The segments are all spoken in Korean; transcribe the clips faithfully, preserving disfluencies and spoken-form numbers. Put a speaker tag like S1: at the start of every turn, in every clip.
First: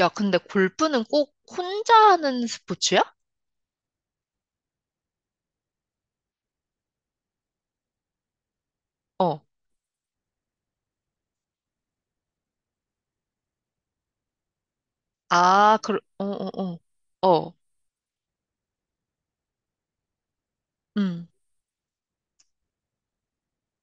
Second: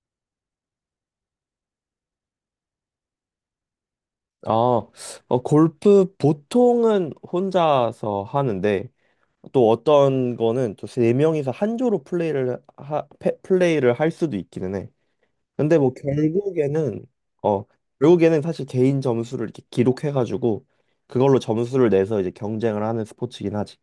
S1: 야, 근데 골프는 꼭 혼자 하는 스포츠야?
S2: 아, 어, 골프 보통은 혼자서 하는데
S1: 어.
S2: 또 어떤 거는 또 세 명이서 한 조로 플레이를 하, 패- 플레이를 할 수도 있기는 해. 근데
S1: 아,
S2: 뭐
S1: 그, 어, 어, 어.
S2: 결국에는
S1: 어,
S2: 어 결국에는 사실 개인 점수를 이렇게 기록해가지고
S1: 음.
S2: 그걸로 점수를 내서 이제 경쟁을 하는 스포츠긴 하지.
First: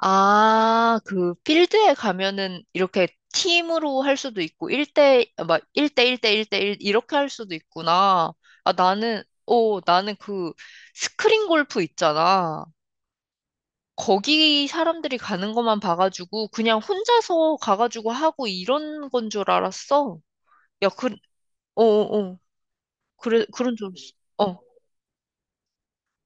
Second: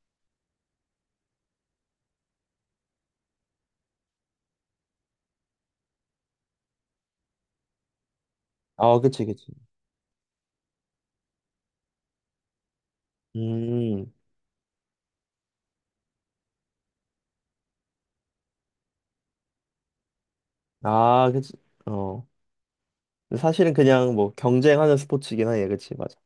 S1: 아, 그, 필드에 가면은 이렇게 팀으로 할 수도 있고, 일 대, 막, 일 대 일 대 일 대 일 이렇게 할 수도 있구나. 아,
S2: 아,
S1: 나는,
S2: 그치, 그치.
S1: 어, 나는 그, 스크린 골프 있잖아.
S2: 음,
S1: 거기 사람들이 가는 것만 봐가지고, 그냥 혼자서 가가지고 하고 이런 건 줄 알았어. 야, 그,
S2: 아, 그치.
S1: 어, 어,
S2: 어,
S1: 어. 그래,
S2: 사실은
S1: 그런 줄 알았어.
S2: 그냥 뭐
S1: 어.
S2: 경쟁하는 스포츠긴 하얘 그치, 맞아.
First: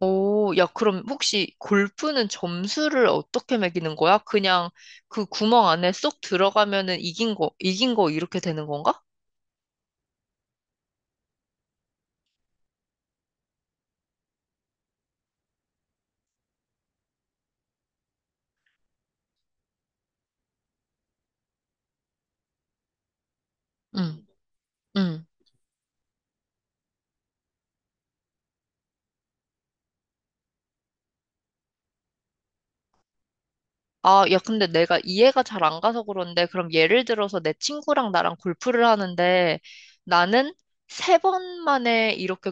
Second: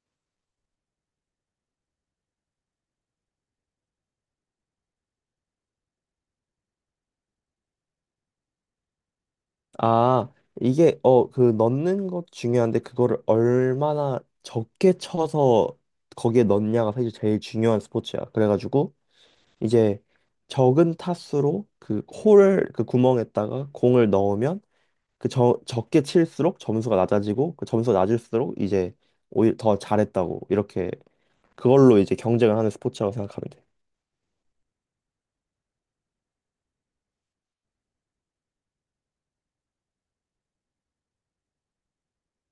S1: 오, 야, 그럼 혹시 골프는 점수를 어떻게 매기는 거야? 그냥 그 구멍 안에 쏙 들어가면은 이긴 거, 이긴 거 이렇게 되는 건가?
S2: 아, 이게 어 그 넣는 것 중요한데 그거를 얼마나 적게 쳐서 거기에 넣냐가 사실 제일 중요한 스포츠야. 그래가지고 이제 적은 타수로 그 홀을 그 구멍에다가 공을
S1: 응,
S2: 넣으면
S1: 응.
S2: 그 저, 적게 칠수록 점수가 낮아지고 그 점수가 낮을수록 이제 오히려 더 잘했다고 이렇게 그걸로 이제 경쟁을 하는 스포츠라고 생각하면 돼.
S1: 아, 야, 근데 내가 이해가 잘 안 가서 그런데, 그럼 예를 들어서 내 친구랑 나랑 골프를 하는데, 나는 세 번 만에 이렇게,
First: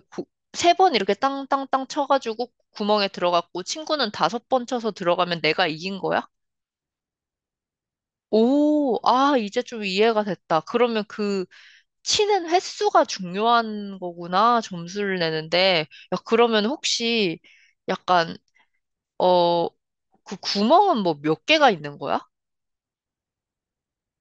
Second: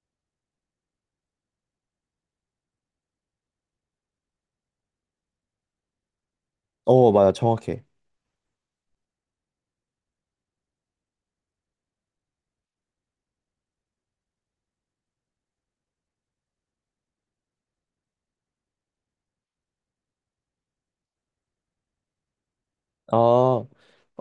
S1: 세 번 이렇게 땅땅땅 쳐가지고 구멍에 들어갔고, 친구는 다섯 번 쳐서 들어가면 내가 이긴 거야?
S2: 어, 맞아. 정확해.
S1: 오, 아, 이제 좀 이해가 됐다. 그러면 그, 치는 횟수가 중요한 거구나, 점수를 내는데. 야, 그러면 혹시 약간, 어, 그 구멍은 뭐 몇 개가 있는 거야?
S2: 아,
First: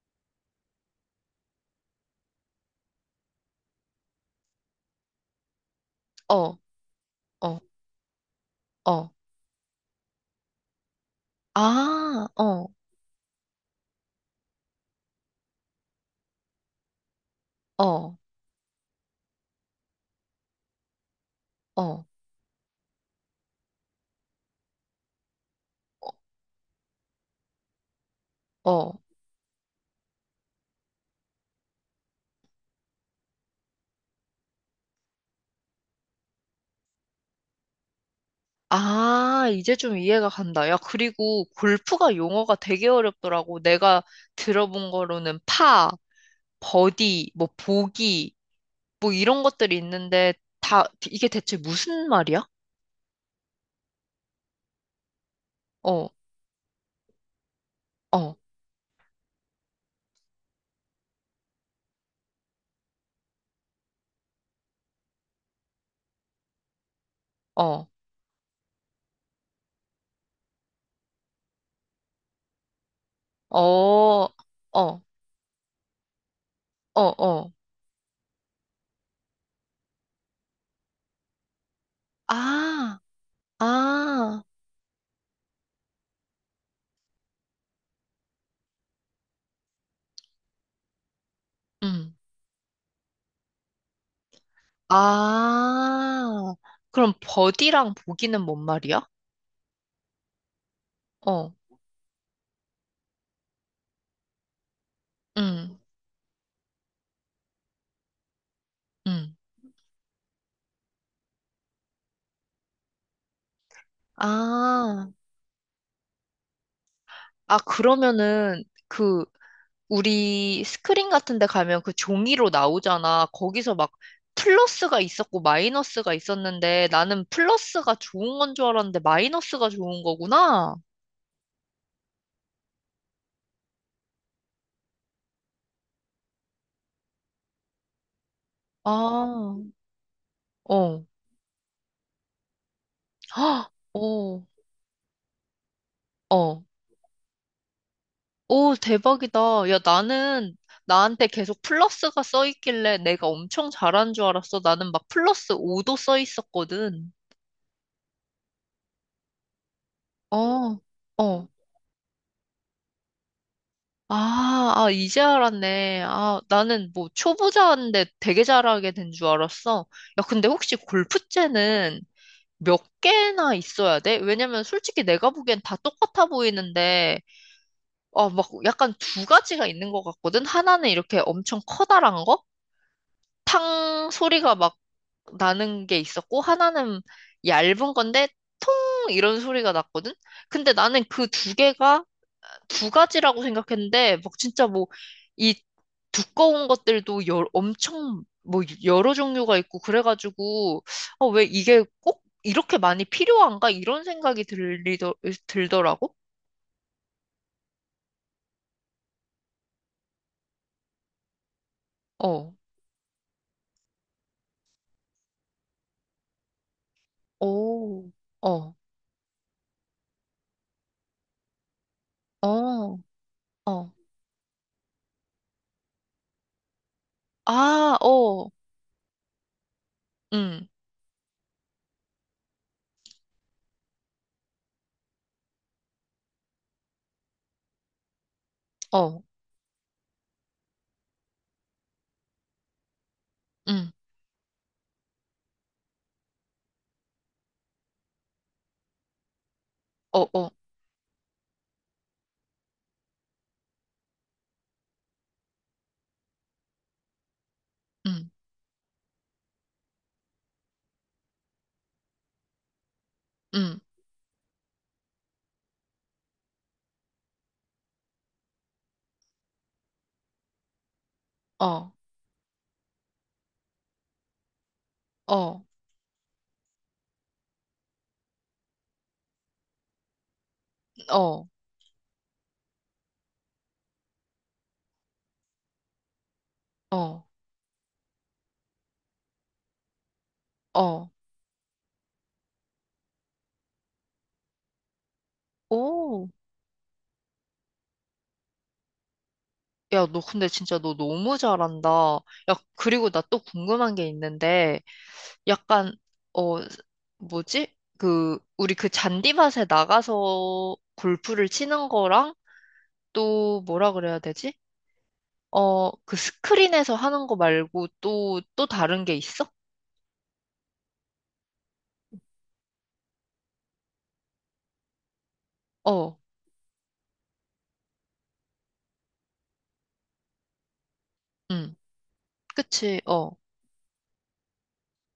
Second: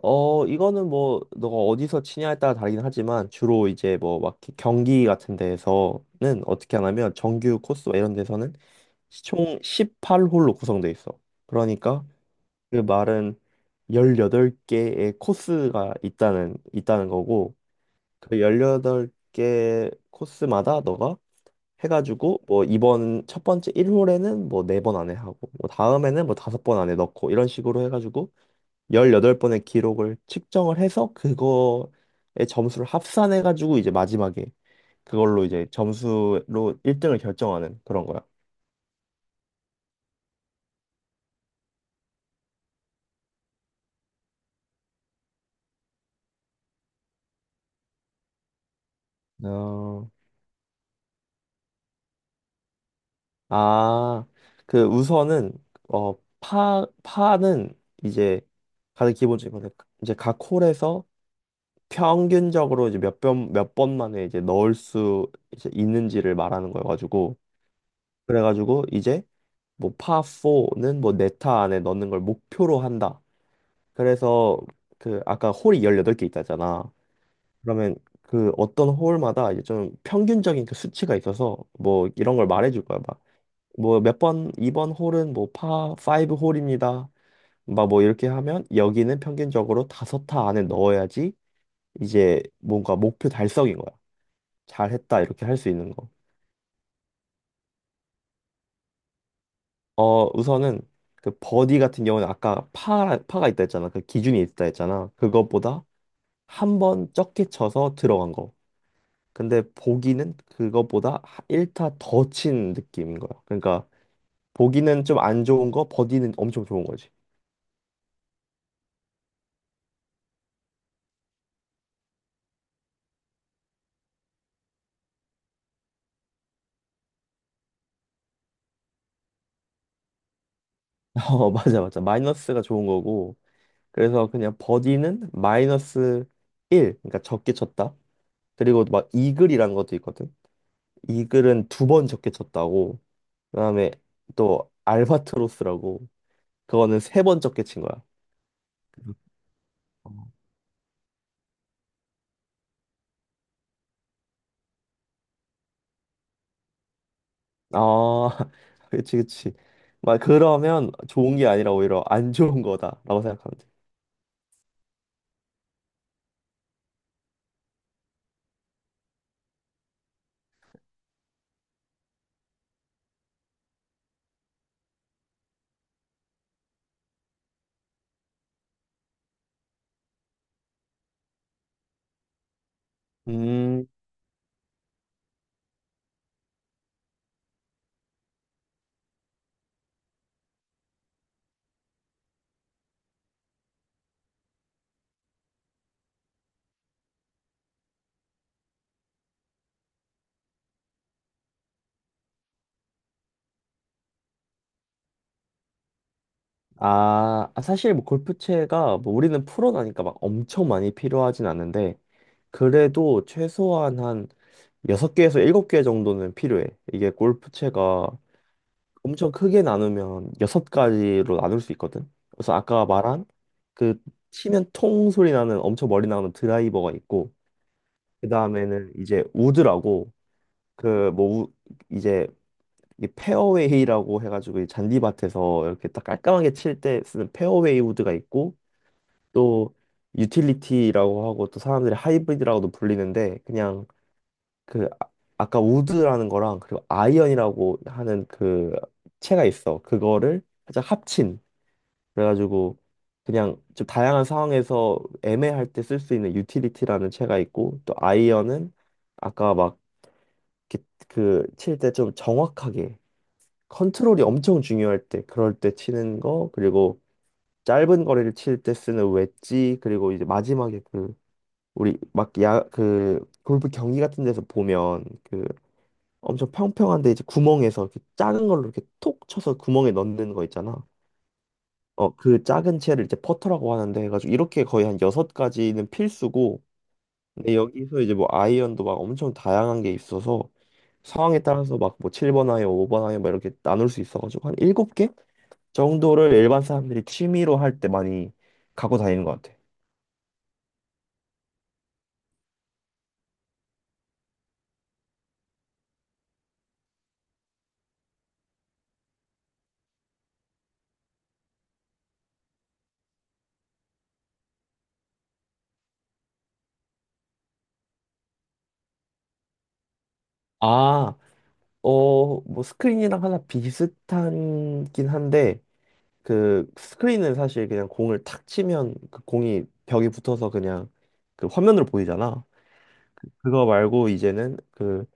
S2: 어, 이거는 뭐, 너가 어디서 치냐에 따라 다르긴 하지만, 주로 이제 뭐, 막 경기 같은 데에서는
S1: 어,
S2: 어떻게 하냐면, 정규
S1: 어,
S2: 코스 이런 데서는
S1: 어.
S2: 총 십팔 홀로 구성돼 있어. 그러니까
S1: 아, 어,
S2: 그 말은 십팔 개의 코스가 있다는, 있다는 거고,
S1: 어,
S2: 그 십팔 개 코스마다 너가
S1: 어,
S2: 해가지고, 뭐, 이번 첫 번째 일 홀에는 뭐, 사 번 안에 하고, 뭐, 다음에는 뭐, 오 번 안에 넣고, 이런 식으로 해가지고,
S1: 어.
S2: 십팔 번의 기록을 측정을 해서 그거의 점수를 합산해 가지고 이제 마지막에 그걸로 이제 점수로 일 등을 결정하는 그런 거야.
S1: 아, 이제 좀 이해가 간다. 야, 그리고 골프가 용어가 되게 어렵더라고. 내가 들어본 거로는 파, 버디, 뭐 보기, 뭐 이런 것들이
S2: 어,
S1: 있는데 다 이게 대체 무슨 말이야?
S2: 아, 그 우선은
S1: 어,
S2: 어, 파 파는
S1: 어,
S2: 이제 가장 기본적인 건데 이제 각 홀에서 평균적으로 이제 몇 번 몇 번 만에 이제 넣을 수 이제 있는지를 말하는 거여 가지고
S1: 어.
S2: 그래 가지고 이제 뭐 파사는 뭐 네타 안에 넣는 걸 목표로 한다.
S1: 어, 어,
S2: 그래서
S1: 어,
S2: 그 아까 홀이 십팔 개 있다잖아.
S1: 어.
S2: 그러면 그 어떤 홀마다 이제 좀 평균적인 그 수치가 있어서 뭐 이런 걸 말해줄 거야.
S1: 아,
S2: 막 뭐 몇
S1: 아,
S2: 번, 이번 홀은 뭐파 브 홀입니다. 막 뭐 이렇게 하면 여기는 평균적으로 다섯 타 안에 넣어야지
S1: 음.
S2: 이제 뭔가 목표 달성인 거야. 잘했다 이렇게 할 수 있는 거.
S1: 아, 그럼 버디랑 보기는 뭔 말이야?
S2: 어 우선은 그
S1: 어,
S2: 버디 같은 경우는 아까 파 파가 있다 했잖아. 그 기준이 있다 했잖아.
S1: 음,
S2: 그것보다 한 번 적게 쳐서 들어간 거.
S1: 음.
S2: 근데 보기는 그거보다 일 타 더 친 느낌인 거야. 그러니까 보기는
S1: 아,
S2: 좀 안 좋은 거, 버디는 엄청 좋은 거지.
S1: 아, 그러면은 그 우리 스크린 같은 데 가면 그 종이로 나오잖아. 거기서 막 플러스가 있었고 마이너스가 있었는데 나는 플러스가 좋은 건 줄 알았는데 마이너스가 좋은 거구나.
S2: 어, 맞아, 맞아. 마이너스가 좋은 거고. 그래서 그냥 버디는 마이너스 일, 그러니까 적게 쳤다. 그리고
S1: 아,
S2: 막
S1: 어,
S2: 이글이라는 것도 있거든. 이글은 두 번 적게 쳤다고.
S1: 헉,
S2: 그다음에
S1: 어,
S2: 또 알바트로스라고.
S1: 어.
S2: 그거는 세 번 적게 친 거야.
S1: 오, 대박이다. 야, 나는 나한테 계속 플러스가 써 있길래 내가 엄청 잘하는 줄 알았어. 나는 막 플러스 오 도 써 있었거든.
S2: 아, 그치, 그치. 막
S1: 어,
S2: 그러면 좋은 게
S1: 어.
S2: 아니라 오히려 안 좋은 거다라고 생각하면 돼.
S1: 아, 아, 이제 알았네. 아, 나는 뭐 초보자인데 되게 잘하게 된 줄 알았어. 야, 근데 혹시 골프채는 몇 개나 있어야 돼? 왜냐면 솔직히 내가 보기엔 다 똑같아 보이는데, 어, 막 약간 두 가지가 있는 것 같거든? 하나는 이렇게 엄청 커다란 거?
S2: 음,
S1: 탕 소리가 막 나는 게 있었고 하나는 얇은 건데 통 이런 소리가 났거든. 근데 나는 그 두 개가 두 가지라고 생각했는데 막 진짜 뭐 이 두꺼운 것들도 여, 엄청 뭐 여러 종류가 있고 그래가지고 어, 왜 이게 꼭 이렇게 많이 필요한가 이런 생각이 들리더 들더라고.
S2: 아, 아, 사실 뭐 골프채가 뭐 우리는 프로라니까 막 엄청 많이 필요하진 않은데
S1: 어.
S2: 그래도 최소한 한 여섯 개에서 일곱 개 정도는 필요해. 이게 골프채가
S1: 오. 어.
S2: 엄청 크게 나누면 여섯 가지로 나눌 수 있거든. 그래서 아까
S1: 어.
S2: 말한
S1: 어.
S2: 그 치면 통 소리 나는 엄청 멀리 나오는 드라이버가 있고
S1: 아, 어.
S2: 그다음에는 이제 우드라고
S1: 음.
S2: 그 뭐 이제 이 페어웨이라고 해가지고 이 잔디밭에서 이렇게 딱 깔끔하게 칠 때 쓰는 페어웨이 우드가 있고
S1: 어.
S2: 또 유틸리티라고 하고 또 사람들이 하이브리드라고도 불리는데 그냥
S1: 음.
S2: 그 아, 아까 우드라는 거랑 그리고 아이언이라고 하는 그 채가 있어.
S1: 어.
S2: 그거를
S1: 어.
S2: 살짝 합친 그래가지고 그냥 좀 다양한 상황에서 애매할 때 쓸 수 있는 유틸리티라는 채가 있고 또
S1: 음.
S2: 아이언은 아까 막 그 칠 때 좀 정확하게
S1: 음.
S2: 컨트롤이 엄청 중요할 때, 그럴 때 치는 거, 그리고 짧은 거리를 칠 때 쓰는 웨지, 그리고 이제 마지막에 그,
S1: 어.
S2: 우리 막 야, 그, 골프 경기 같은 데서 보면 그
S1: 어.
S2: 엄청 평평한데 이제 구멍에서 이렇게 작은 걸로 이렇게 톡 쳐서 구멍에 넣는 거 있잖아.
S1: 어,
S2: 어, 그 작은 채를 이제 퍼터라고 하는데 해가지고 이렇게 거의 한 여섯 가지는 필수고,
S1: 어,
S2: 근데 여기서 이제 뭐 아이언도 막 엄청 다양한 게 있어서
S1: 어.
S2: 상황에 따라서 막 뭐 칠 번 아이언, 오 번 아이언 막 이렇게 나눌 수 있어가지고 한 일곱 개?
S1: 오.
S2: 정도를 일반 사람들이 취미로 할 때 많이 갖고 다니는 것 같아.
S1: 야, 너 근데 진짜 너 너무 잘한다. 야, 그리고 나 또 궁금한 게 있는데, 약간, 어, 뭐지? 그, 우리 그 잔디밭에 나가서 골프를 치는 거랑 또 뭐라 그래야 되지? 어, 그 스크린에서 하는 거 말고 또, 또 다른 게 있어?
S2: 아, 어, 뭐 스크린이랑 하나 비슷한긴 한데
S1: 어,
S2: 그 스크린은 사실 그냥 공을 탁 치면 그 공이 벽에 붙어서 그냥 그
S1: 응,
S2: 화면으로 보이잖아.
S1: 그치, 어,
S2: 그거 말고 이제는 그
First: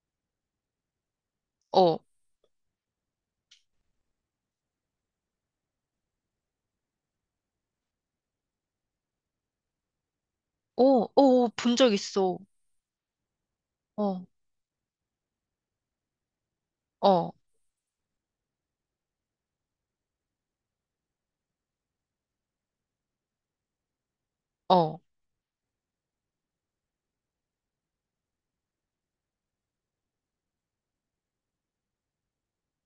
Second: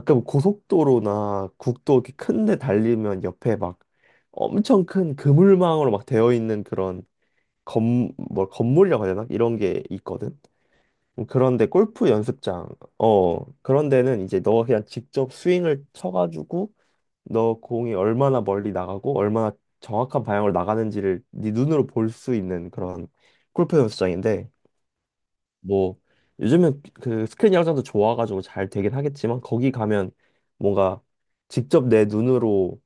S2: 가끔 고속도로나 국도
S1: 어,
S2: 이렇게 큰데 달리면 옆에 막 엄청 큰 그물망으로 막 되어 있는 그런 건뭐 건물이라고 해야 되나? 이런 게 있거든.
S1: 오, 오,
S2: 그런데
S1: 본 적
S2: 골프
S1: 있어.
S2: 연습장, 어, 그런 데는
S1: 어,
S2: 이제 너가 그냥 직접 스윙을 쳐가지고
S1: 어,
S2: 너 공이 얼마나 멀리 나가고 얼마나 정확한 방향으로 나가는지를 네 눈으로 볼 수 있는 그런 골프 연습장인데
S1: 어,
S2: 뭐 요즘은 그 스크린 야구장도 좋아가지고 잘 되긴 하겠지만 거기 가면 뭔가 직접 내 눈으로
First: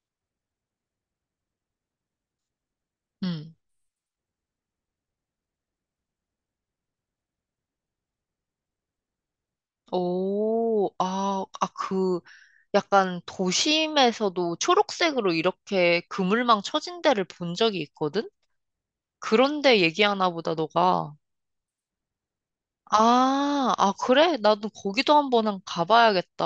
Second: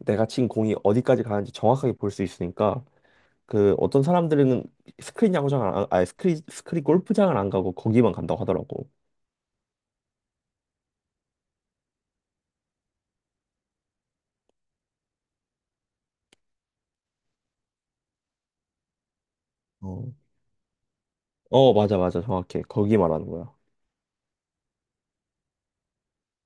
S2: 내가 친 공이 어디까지 가는지 정확하게 볼 수 있으니까
S1: 응.
S2: 그 어떤 사람들은 스크린 야구장을 안- 아니 스크린 스크린 골프장을 안 가고 거기만 간다고 하더라고.
S1: 오, 아, 아, 그, 약간 도심에서도 초록색으로 이렇게 그물망 쳐진 데를 본 적이 있거든? 그런데
S2: 어.
S1: 얘기하나 보다, 너가.
S2: 어, 맞아, 맞아. 정확해. 거기 말하는 거야.
S1: 아, 아, 그래? 나도 거기도 한번 한- 가봐야겠다.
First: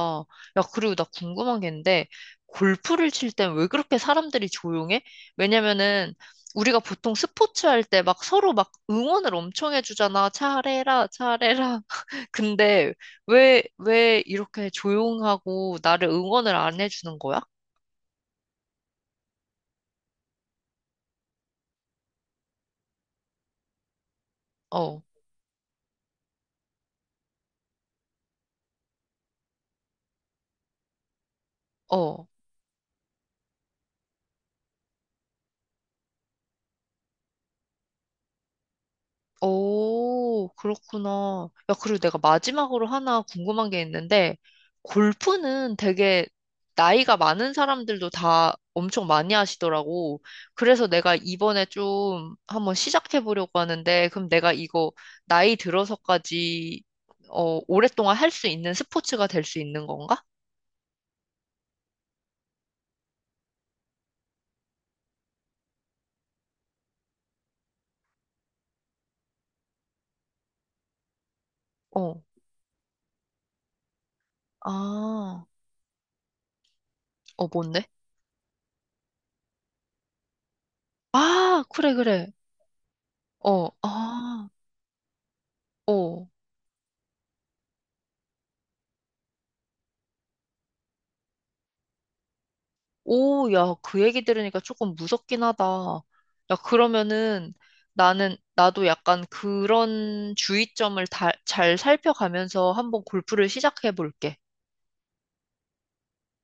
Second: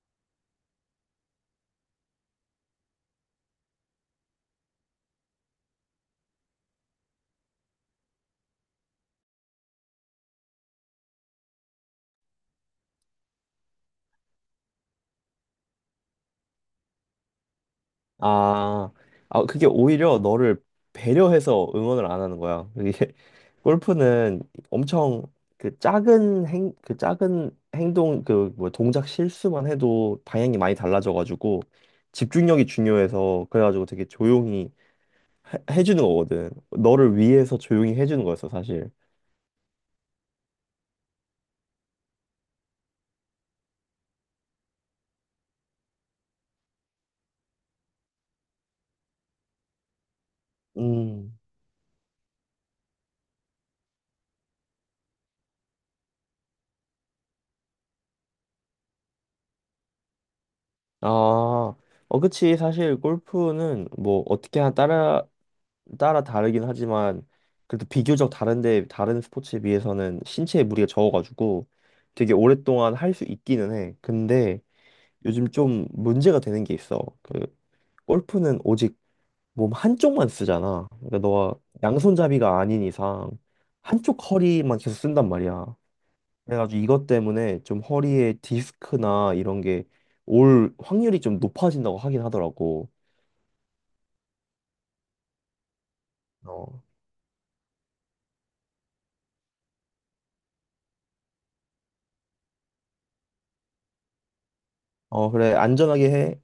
S1: 야, 그리고 나 궁금한 게 있는데, 골프를 칠 땐 왜 그렇게 사람들이 조용해? 왜냐면은, 우리가 보통 스포츠 할 때 막 서로 막 응원을 엄청 해주잖아. 잘해라, 잘해라. 근데 왜, 왜 이렇게 조용하고 나를 응원을 안 해주는 거야?
S2: 아, 아, 그게 오히려 너를 배려해서 응원을 안 하는 거야. 이게 골프는
S1: 어,
S2: 엄청 그 작은 행, 그 작은 행동, 그 뭐 동작 실수만 해도 방향이 많이 달라져가지고
S1: 어.
S2: 집중력이 중요해서 그래가지고 되게 조용히 해, 해주는 거거든. 너를 위해서 조용히 해주는 거였어, 사실.
S1: 오, 그렇구나. 야, 그리고 내가 마지막으로 하나 궁금한 게 있는데, 골프는 되게 나이가 많은 사람들도 다 엄청 많이 하시더라고. 그래서 내가
S2: 음.
S1: 이번에 좀 한번 시작해 보려고 하는데, 그럼 내가 이거 나이 들어서까지, 어, 오랫동안 할 수 있는 스포츠가 될 수 있는 건가?
S2: 아, 어, 그치. 사실 골프는 뭐 어떻게 하나 따라 따라 다르긴 하지만 그래도 비교적 다른데 다른 스포츠에 비해서는 신체에 무리가 적어가지고
S1: 어,
S2: 되게 오랫동안 할 수 있기는 해. 근데
S1: 아,
S2: 요즘 좀 문제가 되는 게 있어. 그
S1: 어, 뭔데?
S2: 골프는 오직 몸 한쪽만 쓰잖아. 그러니까 너가
S1: 아, 그래, 그래.
S2: 양손잡이가 아닌 이상
S1: 어,
S2: 한쪽
S1: 아,
S2: 허리만 계속 쓴단 말이야.
S1: 어.
S2: 그래가지고 이것 때문에 좀 허리에 디스크나 이런 게 올 확률이 좀 높아진다고 하긴 하더라고.
S1: 오, 야, 그 얘기 들으니까 조금 무섭긴 하다. 야,
S2: 어,
S1: 그러면은 나는, 나도 약간 그런 주의점을 다, 잘 살펴가면서 한번 골프를 시작해 볼게.
S2: 어, 그래. 안전하게 해.